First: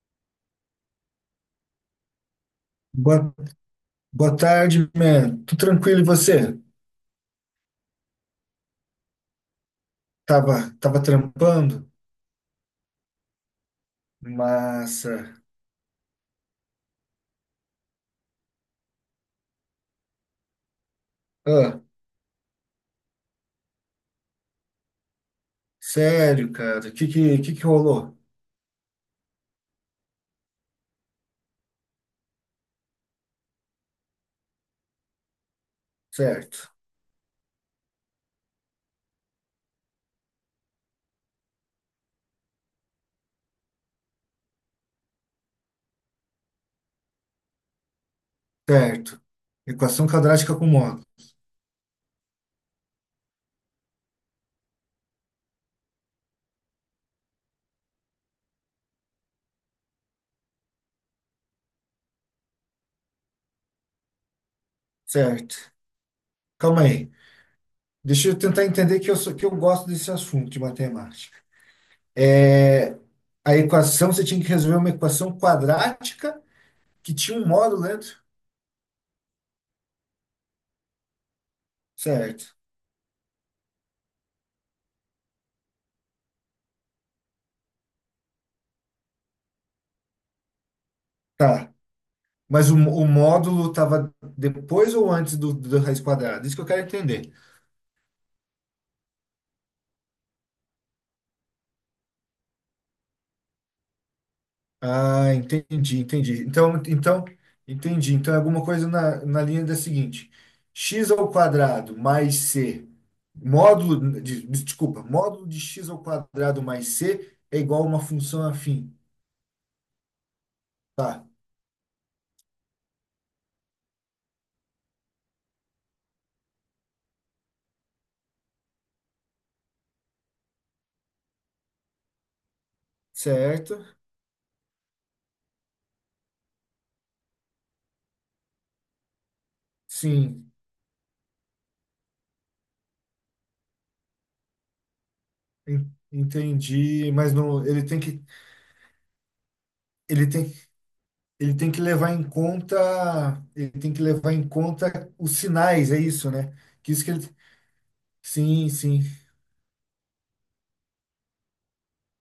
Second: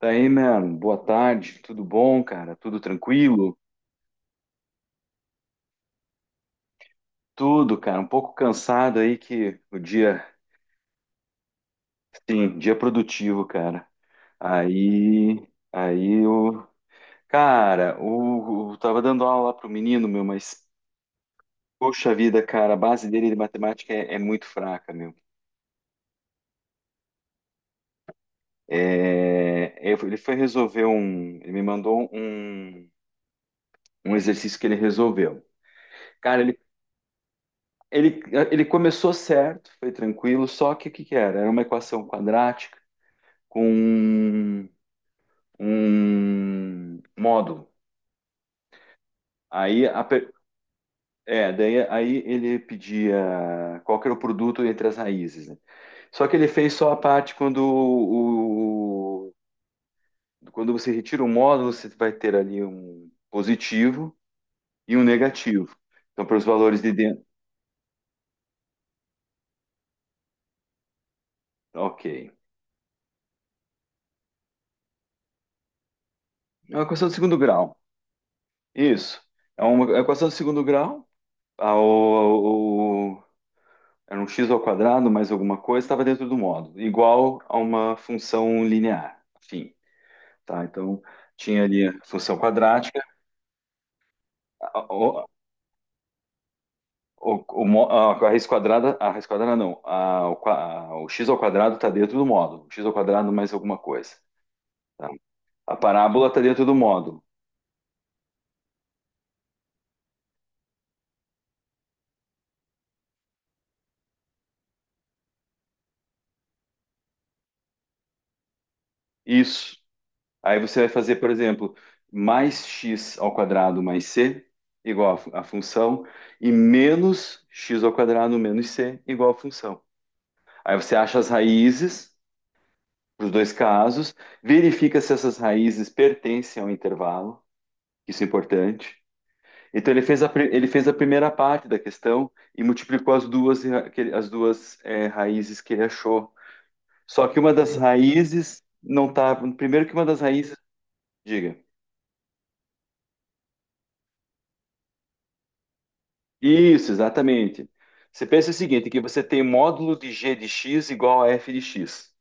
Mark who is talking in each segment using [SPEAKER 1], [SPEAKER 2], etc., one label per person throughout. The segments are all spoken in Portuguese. [SPEAKER 1] Daí, mano, boa tarde, tudo bom, cara? Tudo
[SPEAKER 2] Boa,
[SPEAKER 1] tranquilo?
[SPEAKER 2] boa tarde, man. Tudo tranquilo e você?
[SPEAKER 1] Tudo, cara, um pouco cansado aí que o dia,
[SPEAKER 2] Tava trampando?
[SPEAKER 1] sim, dia produtivo, cara.
[SPEAKER 2] Massa.
[SPEAKER 1] Aí o cara, tava dando aula lá pro menino, meu, mas
[SPEAKER 2] Ah,
[SPEAKER 1] poxa vida, cara, a base dele de matemática é muito fraca, meu.
[SPEAKER 2] sério, cara. O que que rolou?
[SPEAKER 1] É, ele foi resolver um, ele me mandou um, um exercício que ele resolveu. Cara, ele
[SPEAKER 2] Certo,
[SPEAKER 1] Ele, ele começou certo, foi tranquilo, só que o que era? Era uma equação quadrática com um módulo.
[SPEAKER 2] certo.
[SPEAKER 1] Aí, a
[SPEAKER 2] Equação
[SPEAKER 1] per-
[SPEAKER 2] quadrática com módulo.
[SPEAKER 1] é, daí, aí ele pedia qual que era o produto entre as raízes, né? Só que ele fez só a parte quando, quando você retira o módulo, você vai ter ali um positivo e um
[SPEAKER 2] Certo.
[SPEAKER 1] negativo. Então, para os valores
[SPEAKER 2] Calma
[SPEAKER 1] de
[SPEAKER 2] aí.
[SPEAKER 1] dentro.
[SPEAKER 2] Deixa eu tentar entender que eu gosto desse assunto de matemática.
[SPEAKER 1] Ok.
[SPEAKER 2] É, a equação, você tinha que resolver uma equação quadrática
[SPEAKER 1] É uma equação
[SPEAKER 2] que
[SPEAKER 1] de segundo
[SPEAKER 2] tinha um
[SPEAKER 1] grau.
[SPEAKER 2] módulo dentro?
[SPEAKER 1] Isso. É uma equação de segundo grau. ao,
[SPEAKER 2] Certo.
[SPEAKER 1] ao- era um x ao quadrado mais alguma coisa, estava dentro do módulo, igual a uma função linear, enfim, tá? Então, tinha
[SPEAKER 2] Tá.
[SPEAKER 1] ali a função
[SPEAKER 2] Mas o,
[SPEAKER 1] quadrática,
[SPEAKER 2] o módulo estava
[SPEAKER 1] a-
[SPEAKER 2] depois ou
[SPEAKER 1] o,
[SPEAKER 2] antes do raiz quadrada? Isso que eu quero entender.
[SPEAKER 1] a raiz quadrada não, a, o, qua- a- o x ao quadrado está dentro do módulo, x ao quadrado mais alguma coisa, tá?
[SPEAKER 2] Ah,
[SPEAKER 1] A
[SPEAKER 2] entendi,
[SPEAKER 1] parábola está
[SPEAKER 2] entendi.
[SPEAKER 1] dentro do
[SPEAKER 2] Então,
[SPEAKER 1] módulo,
[SPEAKER 2] então, entendi. Então é alguma coisa na linha da seguinte: x ao quadrado mais c, módulo, desculpa, módulo de x ao quadrado mais c é igual a uma função afim.
[SPEAKER 1] isso. Aí você vai fazer,
[SPEAKER 2] Tá,
[SPEAKER 1] por exemplo, mais x ao quadrado mais c igual a, a função e menos x ao quadrado menos c igual a função. Aí você acha as raízes para os dois
[SPEAKER 2] certo?
[SPEAKER 1] casos, verifica se essas raízes pertencem ao intervalo, isso é importante. Então ele fez a,
[SPEAKER 2] Sim,
[SPEAKER 1] ele fez a primeira parte da questão e multiplicou as duas, as duas raízes que ele achou.
[SPEAKER 2] entendi.
[SPEAKER 1] Só
[SPEAKER 2] Mas
[SPEAKER 1] que uma
[SPEAKER 2] não,
[SPEAKER 1] das
[SPEAKER 2] ele tem que,
[SPEAKER 1] raízes não está. Primeiro que uma das
[SPEAKER 2] ele tem.
[SPEAKER 1] raízes.
[SPEAKER 2] Ele
[SPEAKER 1] Diga.
[SPEAKER 2] tem que levar em conta, ele tem que levar em conta os sinais, é isso, né? Que
[SPEAKER 1] Isso,
[SPEAKER 2] isso que ele,
[SPEAKER 1] exatamente. Você pensa o
[SPEAKER 2] sim,
[SPEAKER 1] seguinte, que
[SPEAKER 2] sim,
[SPEAKER 1] você tem módulo de g de x igual a f de x.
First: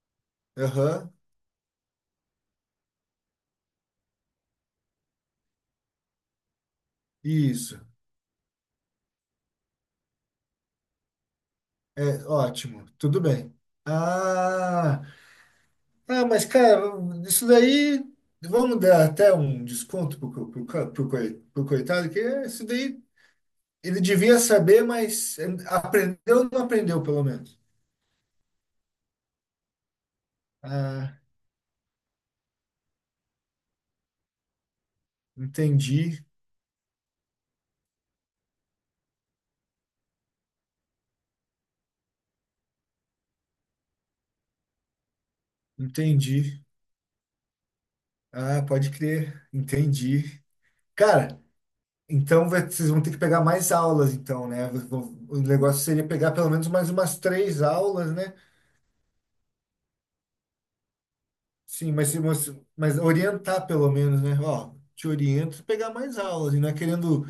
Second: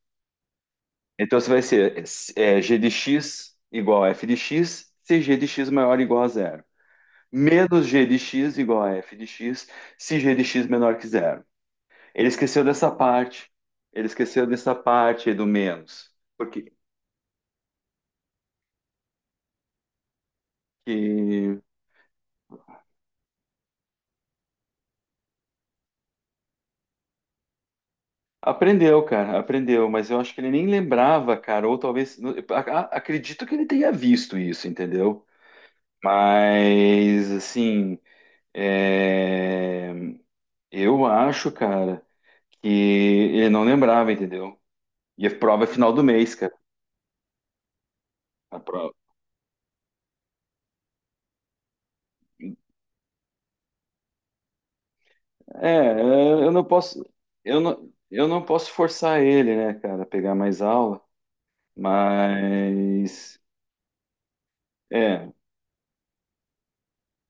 [SPEAKER 2] aham,
[SPEAKER 1] Então, você vai ser g de x igual a f de x se g de x maior ou igual a zero.
[SPEAKER 2] isso,
[SPEAKER 1] Menos g de x igual a f de x se g de x menor que zero.
[SPEAKER 2] é
[SPEAKER 1] Ele esqueceu
[SPEAKER 2] ótimo,
[SPEAKER 1] dessa
[SPEAKER 2] tudo
[SPEAKER 1] parte.
[SPEAKER 2] bem.
[SPEAKER 1] Ele esqueceu dessa
[SPEAKER 2] Ah,
[SPEAKER 1] parte aí do menos.
[SPEAKER 2] ah, mas
[SPEAKER 1] Porque
[SPEAKER 2] cara, isso daí, vamos dar até um desconto pro, co- pro, ca- pro, coi-
[SPEAKER 1] que-
[SPEAKER 2] pro coitado, que isso daí ele devia saber, mas aprendeu ou não aprendeu, pelo menos.
[SPEAKER 1] aprendeu, cara, aprendeu. Mas eu acho que ele nem
[SPEAKER 2] Ah,
[SPEAKER 1] lembrava, cara. Ou talvez... Acredito que ele tenha visto isso, entendeu?
[SPEAKER 2] entendi,
[SPEAKER 1] Mas, assim, é, eu acho, cara, que ele não lembrava, entendeu? E a prova é final do mês, cara.
[SPEAKER 2] entendi.
[SPEAKER 1] A
[SPEAKER 2] Ah,
[SPEAKER 1] prova.
[SPEAKER 2] pode crer, entendi. Cara, então, vocês vão ter que pegar mais aulas, então, né? O negócio seria pegar pelo
[SPEAKER 1] Eu não
[SPEAKER 2] menos mais
[SPEAKER 1] posso,
[SPEAKER 2] umas três aulas,
[SPEAKER 1] eu
[SPEAKER 2] né?
[SPEAKER 1] não posso forçar ele, né, cara, a pegar mais aula,
[SPEAKER 2] Sim, mas, se você- mas
[SPEAKER 1] mas,
[SPEAKER 2] orientar pelo menos, né? Ó, te
[SPEAKER 1] é,
[SPEAKER 2] oriento a pegar mais aulas, e não é querendo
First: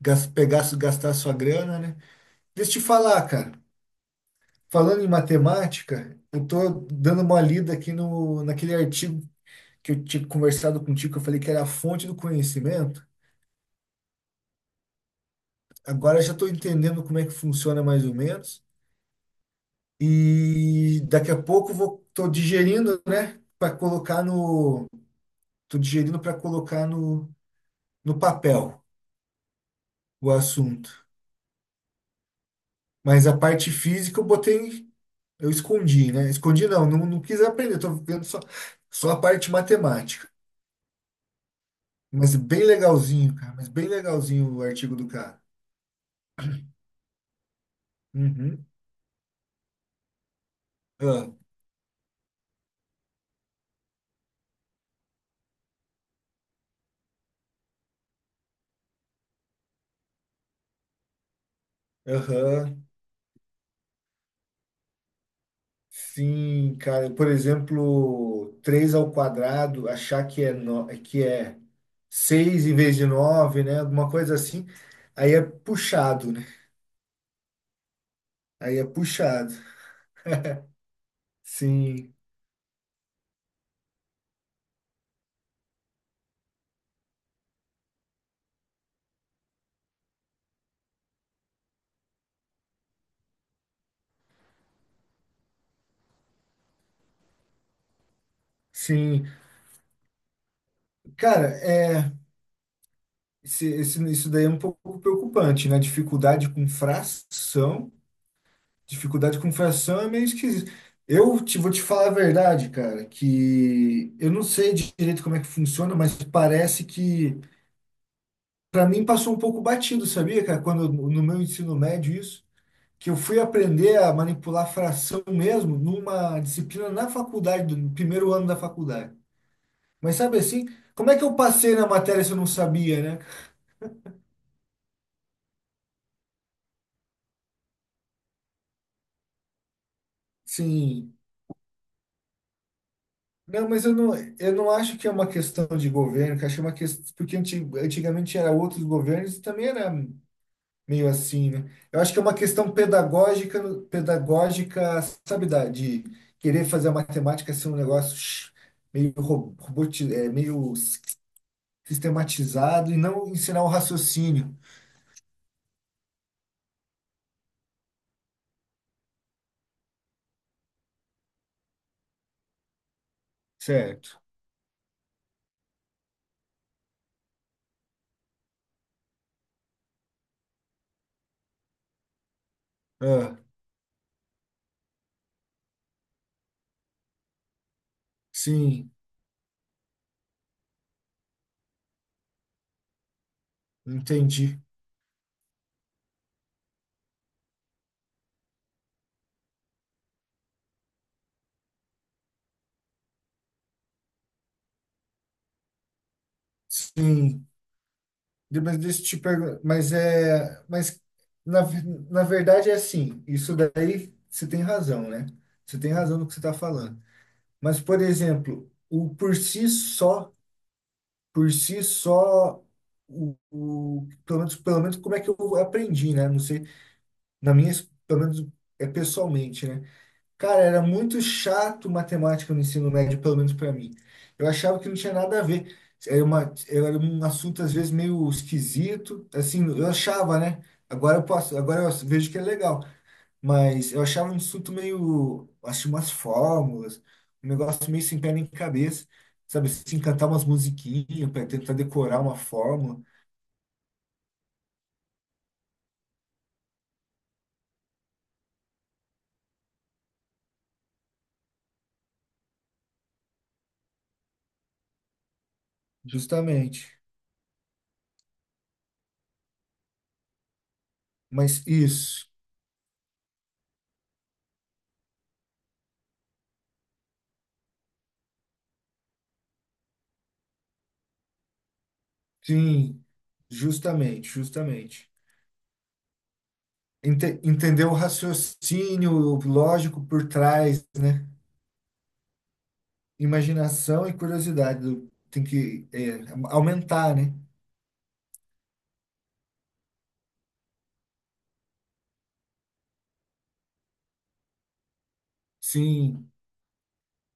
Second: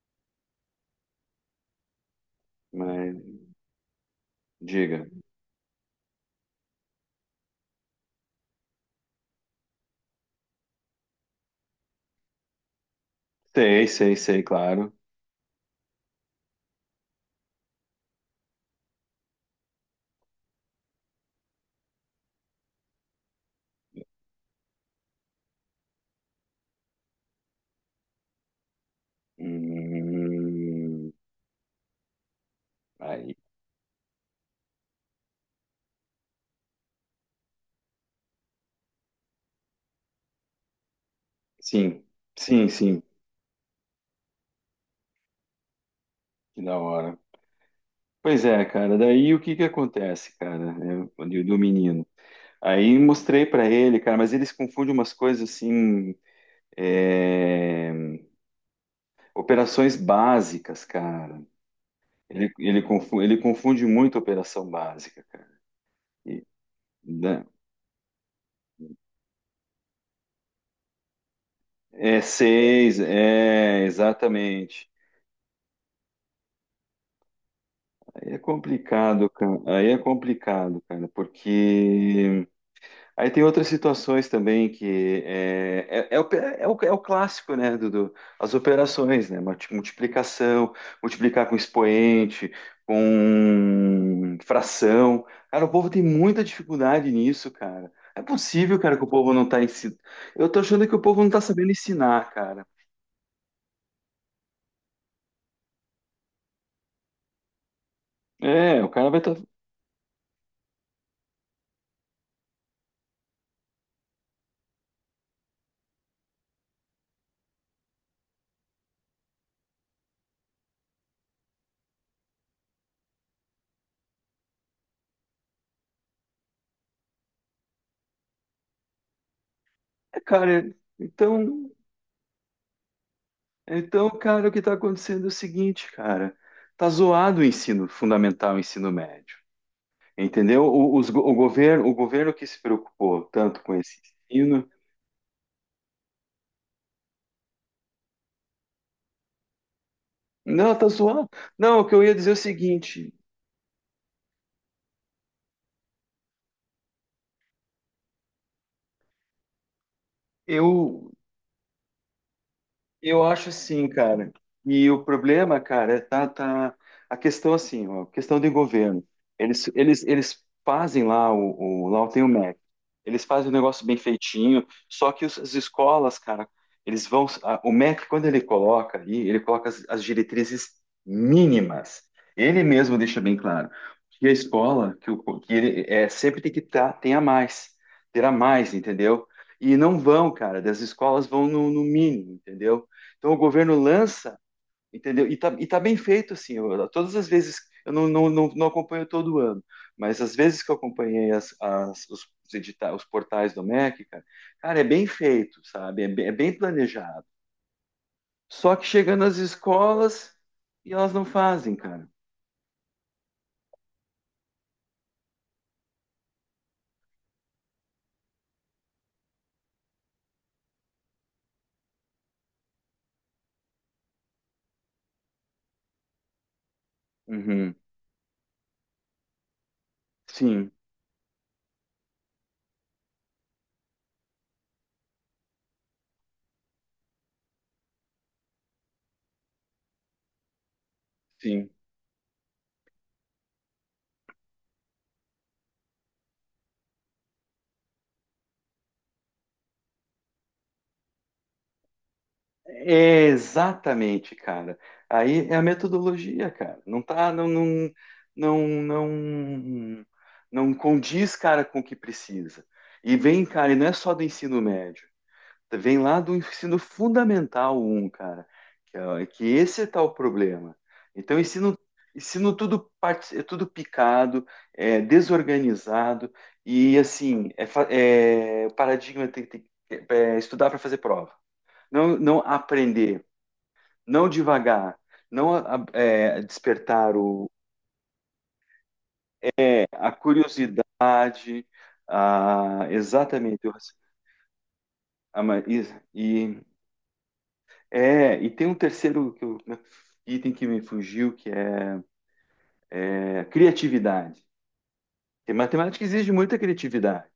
[SPEAKER 2] gastar sua grana, né? Deixa eu te
[SPEAKER 1] mas,
[SPEAKER 2] falar, cara. Falando
[SPEAKER 1] diga.
[SPEAKER 2] em matemática, eu tô dando uma lida aqui no, naquele artigo que eu tinha conversado contigo, que eu falei que era a fonte do conhecimento.
[SPEAKER 1] Sei, sei, sei, claro.
[SPEAKER 2] Agora eu já estou entendendo como é que funciona mais ou menos. E daqui a pouco vou tô digerindo, né, para colocar no tô digerindo para colocar no, no papel o assunto.
[SPEAKER 1] Hum,
[SPEAKER 2] Mas
[SPEAKER 1] aí,
[SPEAKER 2] a parte física eu botei, eu escondi, né? Escondi não, não, não quis aprender, tô vendo só a parte matemática.
[SPEAKER 1] sim,
[SPEAKER 2] Mas bem
[SPEAKER 1] sim, sim,
[SPEAKER 2] legalzinho, cara, mas bem legalzinho o artigo do cara.
[SPEAKER 1] que da hora. Pois é,
[SPEAKER 2] Uhum.
[SPEAKER 1] cara. Daí o que que acontece, cara, né,
[SPEAKER 2] Ah,
[SPEAKER 1] do menino? Aí mostrei pra ele, cara, mas eles confundem umas coisas assim, é, operações básicas, cara. Ele, ele,
[SPEAKER 2] aham.
[SPEAKER 1] confunde, ele confunde muito operação básica, cara. E,
[SPEAKER 2] Sim, cara, por
[SPEAKER 1] né,
[SPEAKER 2] exemplo, 3 ao quadrado, achar que é no, que é
[SPEAKER 1] é
[SPEAKER 2] seis em vez
[SPEAKER 1] seis,
[SPEAKER 2] de nove, né?
[SPEAKER 1] é
[SPEAKER 2] Alguma coisa assim.
[SPEAKER 1] exatamente.
[SPEAKER 2] Aí é puxado, né?
[SPEAKER 1] Aí é
[SPEAKER 2] Aí é
[SPEAKER 1] complicado,
[SPEAKER 2] puxado.
[SPEAKER 1] cara. Aí é complicado, cara,
[SPEAKER 2] Sim,
[SPEAKER 1] porque Aí tem outras situações também que é, é, é o clássico, né, as operações, né, multiplicação, multiplicar com expoente, com fração. Cara, o povo tem muita dificuldade nisso, cara. É possível, cara, que o
[SPEAKER 2] sim.
[SPEAKER 1] povo não tá ensinando. Eu tô achando que o povo não tá
[SPEAKER 2] Cara,
[SPEAKER 1] sabendo
[SPEAKER 2] é,
[SPEAKER 1] ensinar, cara.
[SPEAKER 2] isso daí é um pouco preocupante, né? Dificuldade com fração.
[SPEAKER 1] É, o cara vai estar.
[SPEAKER 2] Dificuldade com fração é meio esquisito. Vou te falar a verdade, cara, que eu não sei direito como é que funciona, mas parece que, para mim, passou um pouco batido, sabia, cara? Quando no meu ensino médio, isso. Que eu fui aprender a manipular fração mesmo numa disciplina na faculdade, no primeiro ano da faculdade. Mas
[SPEAKER 1] É,
[SPEAKER 2] sabe assim,
[SPEAKER 1] cara,
[SPEAKER 2] como é que eu
[SPEAKER 1] então,
[SPEAKER 2] passei na matéria se eu não sabia, né?
[SPEAKER 1] então, cara, o que tá acontecendo é o seguinte, cara. Tá zoado o ensino fundamental, o ensino médio. Entendeu?
[SPEAKER 2] Sim.
[SPEAKER 1] O governo que se preocupou tanto
[SPEAKER 2] Não,
[SPEAKER 1] com
[SPEAKER 2] mas eu
[SPEAKER 1] esse
[SPEAKER 2] não, eu
[SPEAKER 1] ensino.
[SPEAKER 2] não acho que é uma questão de governo, que acho que é uma questão, porque antigamente era outros governos e também era
[SPEAKER 1] Não, tá
[SPEAKER 2] meio
[SPEAKER 1] zoando.
[SPEAKER 2] assim, né?
[SPEAKER 1] Não, o que
[SPEAKER 2] Eu
[SPEAKER 1] eu
[SPEAKER 2] acho
[SPEAKER 1] ia
[SPEAKER 2] que é
[SPEAKER 1] dizer é
[SPEAKER 2] uma
[SPEAKER 1] o
[SPEAKER 2] questão
[SPEAKER 1] seguinte:
[SPEAKER 2] pedagógica, sabe, de querer fazer a matemática ser um negócio shh, meio robotizado, meio
[SPEAKER 1] eu
[SPEAKER 2] sistematizado e
[SPEAKER 1] eu
[SPEAKER 2] não
[SPEAKER 1] acho
[SPEAKER 2] ensinar o
[SPEAKER 1] sim, cara.
[SPEAKER 2] raciocínio.
[SPEAKER 1] E o problema, cara, tá a questão assim, ó, questão do governo. Eles fazem lá o lá tem o MEC. Eles fazem o negócio bem
[SPEAKER 2] Certo.
[SPEAKER 1] feitinho. Só que as escolas, cara, eles vão. O MEC quando ele coloca ali, ele coloca as diretrizes mínimas. Ele mesmo deixa bem
[SPEAKER 2] Ah,
[SPEAKER 1] claro que a escola, que ele é sempre tem que tá, tenha mais, terá mais,
[SPEAKER 2] sim,
[SPEAKER 1] entendeu? E não vão, cara, das escolas vão no mínimo, entendeu? Então o governo lança,
[SPEAKER 2] entendi.
[SPEAKER 1] entendeu? E tá bem feito, assim. Todas as vezes, eu não, não, não, não acompanho todo ano, mas as vezes que eu acompanhei os portais do MEC, cara, cara, é bem feito, sabe? É bem planejado.
[SPEAKER 2] Sim.
[SPEAKER 1] Só
[SPEAKER 2] Mas
[SPEAKER 1] que
[SPEAKER 2] deixa eu te
[SPEAKER 1] chegando às
[SPEAKER 2] perguntar. Mas
[SPEAKER 1] escolas
[SPEAKER 2] é.
[SPEAKER 1] e
[SPEAKER 2] Mas
[SPEAKER 1] elas não
[SPEAKER 2] na,
[SPEAKER 1] fazem,
[SPEAKER 2] ve-
[SPEAKER 1] cara.
[SPEAKER 2] na verdade é assim. Isso daí você tem razão, né? Você tem razão no que você está falando. Mas, por exemplo, o por si só, pelo menos como é que eu aprendi, né? Não sei. Na minha,
[SPEAKER 1] Uhum.
[SPEAKER 2] ex- pelo menos é pessoalmente, né? Cara,
[SPEAKER 1] Sim,
[SPEAKER 2] era muito chato matemática no ensino médio, pelo menos para mim. Eu achava que não tinha nada a ver. Era um assunto às vezes meio esquisito, assim, eu achava, né? Agora eu posso,
[SPEAKER 1] sim.
[SPEAKER 2] agora eu vejo que é legal, mas eu achava um assunto meio, acho umas fórmulas, um negócio meio sem pé nem cabeça, sabe? Assim, cantar umas musiquinhas para tentar decorar uma fórmula,
[SPEAKER 1] É, exatamente, cara. Aí é a metodologia, cara. Não tá, não, não, não, não condiz, cara, com o que precisa. E vem, cara, e não é só do ensino médio. Vem lá do ensino
[SPEAKER 2] justamente.
[SPEAKER 1] fundamental um cara. Que, que esse é tal problema. Então,
[SPEAKER 2] Mas
[SPEAKER 1] ensino,
[SPEAKER 2] isso,
[SPEAKER 1] ensino tudo, é tudo picado, é desorganizado e, assim, é, é, o paradigma tem que é estudar para fazer prova. Não, não
[SPEAKER 2] sim,
[SPEAKER 1] aprender não
[SPEAKER 2] justamente,
[SPEAKER 1] devagar,
[SPEAKER 2] justamente.
[SPEAKER 1] não a- é, despertar
[SPEAKER 2] Ente-
[SPEAKER 1] o,
[SPEAKER 2] entender o raciocínio
[SPEAKER 1] é,
[SPEAKER 2] lógico
[SPEAKER 1] a
[SPEAKER 2] por trás, né?
[SPEAKER 1] curiosidade, a, exatamente, o raci-
[SPEAKER 2] Imaginação e curiosidade
[SPEAKER 1] a
[SPEAKER 2] tem
[SPEAKER 1] ma-
[SPEAKER 2] que é,
[SPEAKER 1] e-
[SPEAKER 2] aumentar, né?
[SPEAKER 1] é, e tem um terceiro que né, item que me fugiu, que é, é criatividade. Porque matemática exige
[SPEAKER 2] Sim,
[SPEAKER 1] muita criatividade.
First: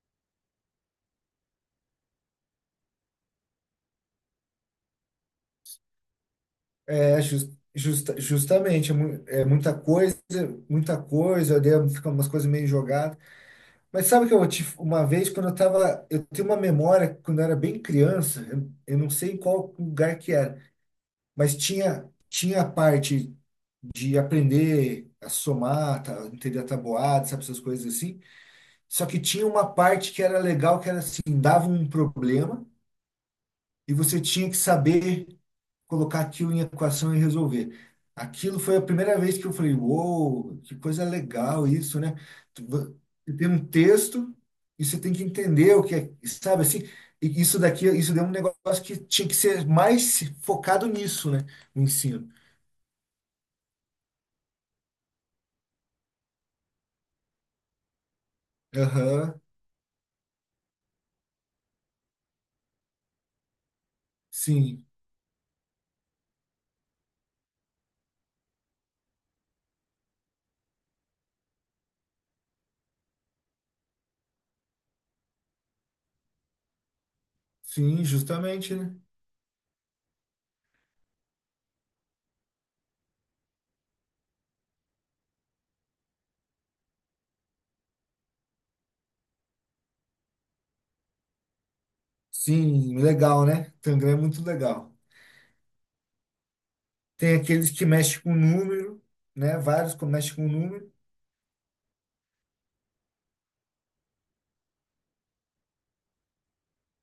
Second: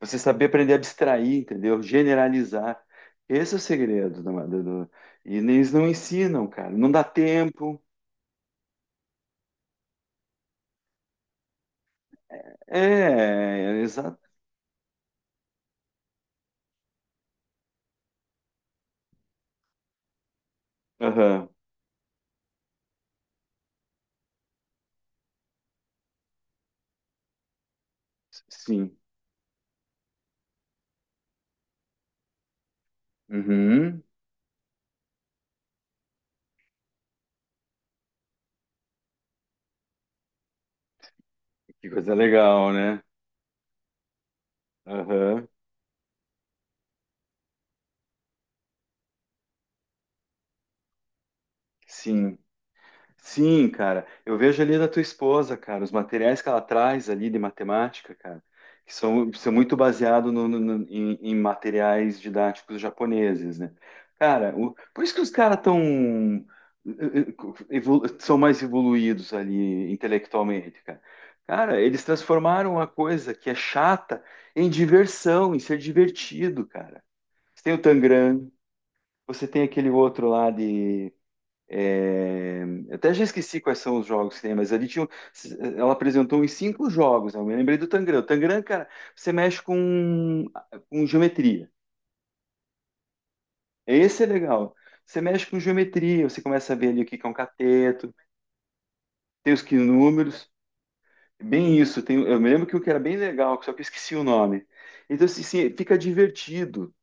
[SPEAKER 1] Você saber aprender a abstrair, entendeu? Generalizar. Esse é o segredo do e eles não ensinam, cara. Não dá
[SPEAKER 2] é
[SPEAKER 1] tempo.
[SPEAKER 2] justamente é muita coisa, daí fica umas coisas meio jogadas.
[SPEAKER 1] É,
[SPEAKER 2] Mas sabe
[SPEAKER 1] exato.
[SPEAKER 2] que eu tive uma vez quando eu tenho uma memória quando eu era bem criança, eu não sei em qual lugar que era,
[SPEAKER 1] Aham.
[SPEAKER 2] mas tinha a parte de aprender a somar, tá, entender a tabuada, sabe, essas coisas assim.
[SPEAKER 1] Sim.
[SPEAKER 2] Só que tinha uma parte que era legal, que era assim, dava um problema e
[SPEAKER 1] Uhum.
[SPEAKER 2] você tinha que saber colocar aquilo em equação e resolver. Aquilo foi a primeira vez que eu falei, uou, que coisa legal
[SPEAKER 1] Que
[SPEAKER 2] isso,
[SPEAKER 1] coisa
[SPEAKER 2] né? Tu
[SPEAKER 1] legal, né?
[SPEAKER 2] Você tem um texto e você tem que
[SPEAKER 1] Aham.
[SPEAKER 2] entender o que é, sabe assim? E isso daqui, isso deu um negócio que tinha que ser mais focado nisso, né? O ensino.
[SPEAKER 1] Sim. Sim, cara. Eu vejo ali da tua esposa, cara, os materiais que ela traz ali de matemática, cara, que são,
[SPEAKER 2] Aham,
[SPEAKER 1] são muito baseados em, em materiais didáticos japoneses, né? Cara,
[SPEAKER 2] sim,
[SPEAKER 1] por isso que os caras tão, eh, são mais evoluídos ali intelectualmente, cara. Cara, eles transformaram uma coisa que é chata em diversão, em ser divertido, cara. Você tem o
[SPEAKER 2] sim,
[SPEAKER 1] Tangram.
[SPEAKER 2] justamente, né?
[SPEAKER 1] Você tem aquele outro lá de. É, eu até já esqueci quais são os jogos que tem, mas ali tinha. Ela apresentou uns cinco jogos, né? Eu me lembrei do Tangram. O Tangram, cara, você mexe com geometria.
[SPEAKER 2] Sim, legal, né? Tangram é
[SPEAKER 1] Esse é
[SPEAKER 2] muito
[SPEAKER 1] legal.
[SPEAKER 2] legal.
[SPEAKER 1] Você mexe com geometria, você começa a ver ali o que que é um
[SPEAKER 2] Tem aqueles que
[SPEAKER 1] cateto,
[SPEAKER 2] mexem com número,
[SPEAKER 1] tem
[SPEAKER 2] né?
[SPEAKER 1] os que
[SPEAKER 2] Vários que mexem
[SPEAKER 1] números.
[SPEAKER 2] com número,
[SPEAKER 1] Bem isso, tem, eu me lembro que um que era bem legal, só que eu esqueci o nome. Então, assim, assim, fica divertido,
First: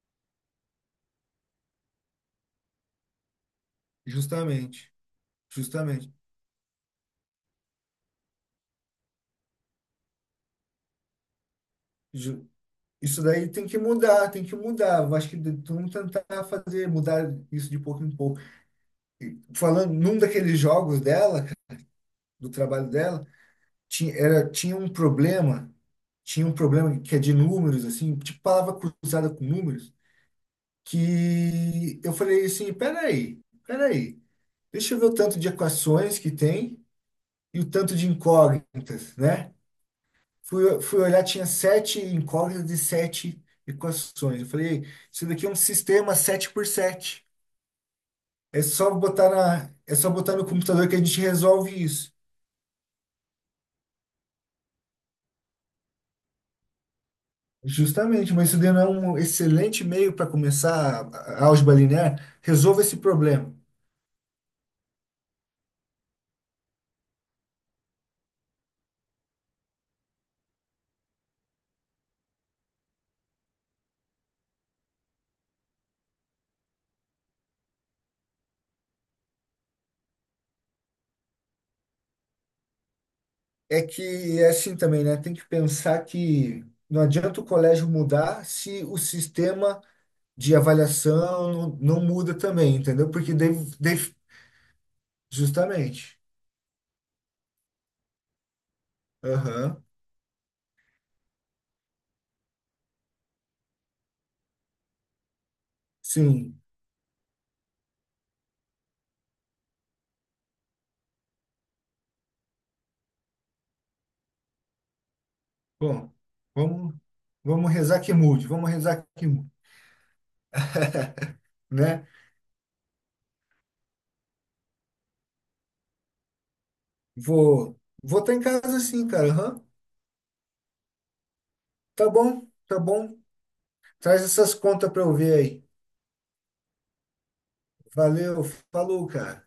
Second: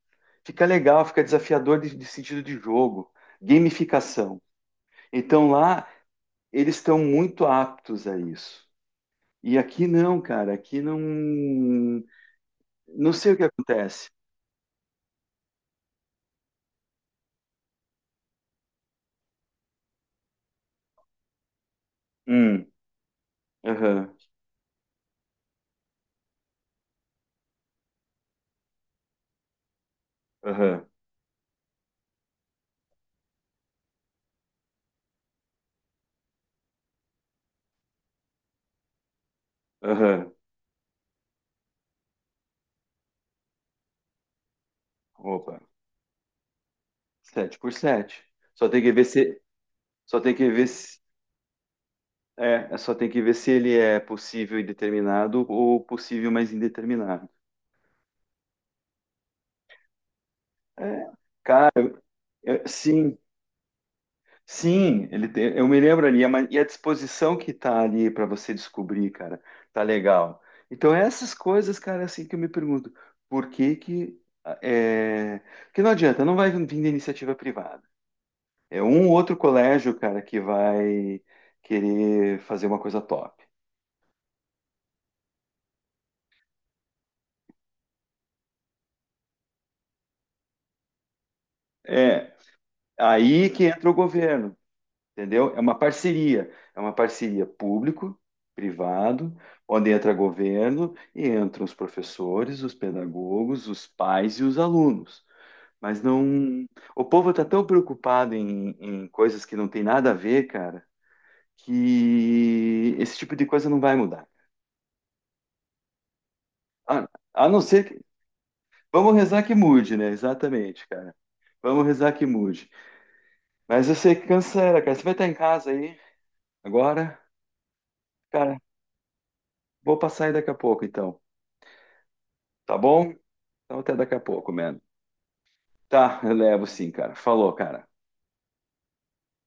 [SPEAKER 1] fica legal, fica desafiador de sentido de jogo, gamificação.
[SPEAKER 2] justamente,
[SPEAKER 1] Então lá
[SPEAKER 2] justamente.
[SPEAKER 1] eles estão muito aptos a isso. E aqui não, cara, aqui não.
[SPEAKER 2] Ju-
[SPEAKER 1] Não
[SPEAKER 2] Isso
[SPEAKER 1] sei o que
[SPEAKER 2] daí tem que
[SPEAKER 1] acontece.
[SPEAKER 2] mudar, tem que mudar. Eu acho que vamos tentar fazer, mudar isso de pouco em pouco. Falando, num daqueles jogos dela, cara, do
[SPEAKER 1] Hum,
[SPEAKER 2] trabalho dela, tinha,
[SPEAKER 1] aham,
[SPEAKER 2] era, tinha um problema, tinha um problema que é de números, assim, tipo palavra cruzada com números,
[SPEAKER 1] aham,
[SPEAKER 2] que eu falei assim, peraí, deixa eu ver o tanto de equações que tem e o tanto de incógnitas, né?
[SPEAKER 1] aham.
[SPEAKER 2] Fui olhar, tinha sete incógnitas de sete equações. Eu falei, isso daqui é um
[SPEAKER 1] Opa,
[SPEAKER 2] sistema 7 por sete.
[SPEAKER 1] sete por sete. Só tem que ver se.
[SPEAKER 2] É só
[SPEAKER 1] Só tem
[SPEAKER 2] botar no
[SPEAKER 1] que ver
[SPEAKER 2] computador que a
[SPEAKER 1] se.
[SPEAKER 2] gente resolve isso.
[SPEAKER 1] É, só tem que ver se ele é possível e determinado ou possível, mas indeterminado.
[SPEAKER 2] Justamente, mas isso daí não é um excelente meio para começar
[SPEAKER 1] É,
[SPEAKER 2] a álgebra linear.
[SPEAKER 1] é,
[SPEAKER 2] Resolva esse
[SPEAKER 1] sim,
[SPEAKER 2] problema.
[SPEAKER 1] sim, ele tem, eu me lembro ali, a e a disposição que tá ali para você descobrir, cara, tá legal. Então, essas coisas, cara, é assim que eu me pergunto, por que que ah, é, que não adianta, não vai vir da iniciativa privada. É um ou outro colégio, cara, que vai querer fazer uma coisa top.
[SPEAKER 2] É que é assim também, né? Tem que pensar que não adianta o colégio mudar se o sistema de avaliação não, não
[SPEAKER 1] É,
[SPEAKER 2] muda também, entendeu? Porque
[SPEAKER 1] aí
[SPEAKER 2] daí,
[SPEAKER 1] que entra o
[SPEAKER 2] daí-
[SPEAKER 1] governo. Entendeu?
[SPEAKER 2] justamente.
[SPEAKER 1] É uma parceria público-privado,
[SPEAKER 2] Aham.
[SPEAKER 1] onde entra governo e entram os professores, os pedagogos, os pais e os alunos. Mas
[SPEAKER 2] Sim.
[SPEAKER 1] não. O povo está tão preocupado em, em coisas que não tem nada a ver, cara, que esse tipo de coisa não vai mudar.
[SPEAKER 2] Bom, vamos,
[SPEAKER 1] A, a não
[SPEAKER 2] vamos
[SPEAKER 1] ser que.
[SPEAKER 2] rezar que mude, vamos rezar
[SPEAKER 1] Vamos
[SPEAKER 2] que
[SPEAKER 1] rezar
[SPEAKER 2] mude,
[SPEAKER 1] que mude, né? Exatamente, cara. Vamos
[SPEAKER 2] né?
[SPEAKER 1] rezar que mude. Mas eu sei que cancela, cara. Você vai estar em casa aí agora?
[SPEAKER 2] Vou estar em
[SPEAKER 1] Cara,
[SPEAKER 2] casa sim, cara. Aham.
[SPEAKER 1] vou passar aí daqui a pouco, então.
[SPEAKER 2] Tá bom,
[SPEAKER 1] Tá
[SPEAKER 2] tá
[SPEAKER 1] bom?
[SPEAKER 2] bom.
[SPEAKER 1] Então até daqui a
[SPEAKER 2] Traz
[SPEAKER 1] pouco,
[SPEAKER 2] essas
[SPEAKER 1] mano.
[SPEAKER 2] contas para eu ver aí.
[SPEAKER 1] Tá, eu levo sim, cara. Falou, cara.
[SPEAKER 2] Valeu, falou, cara.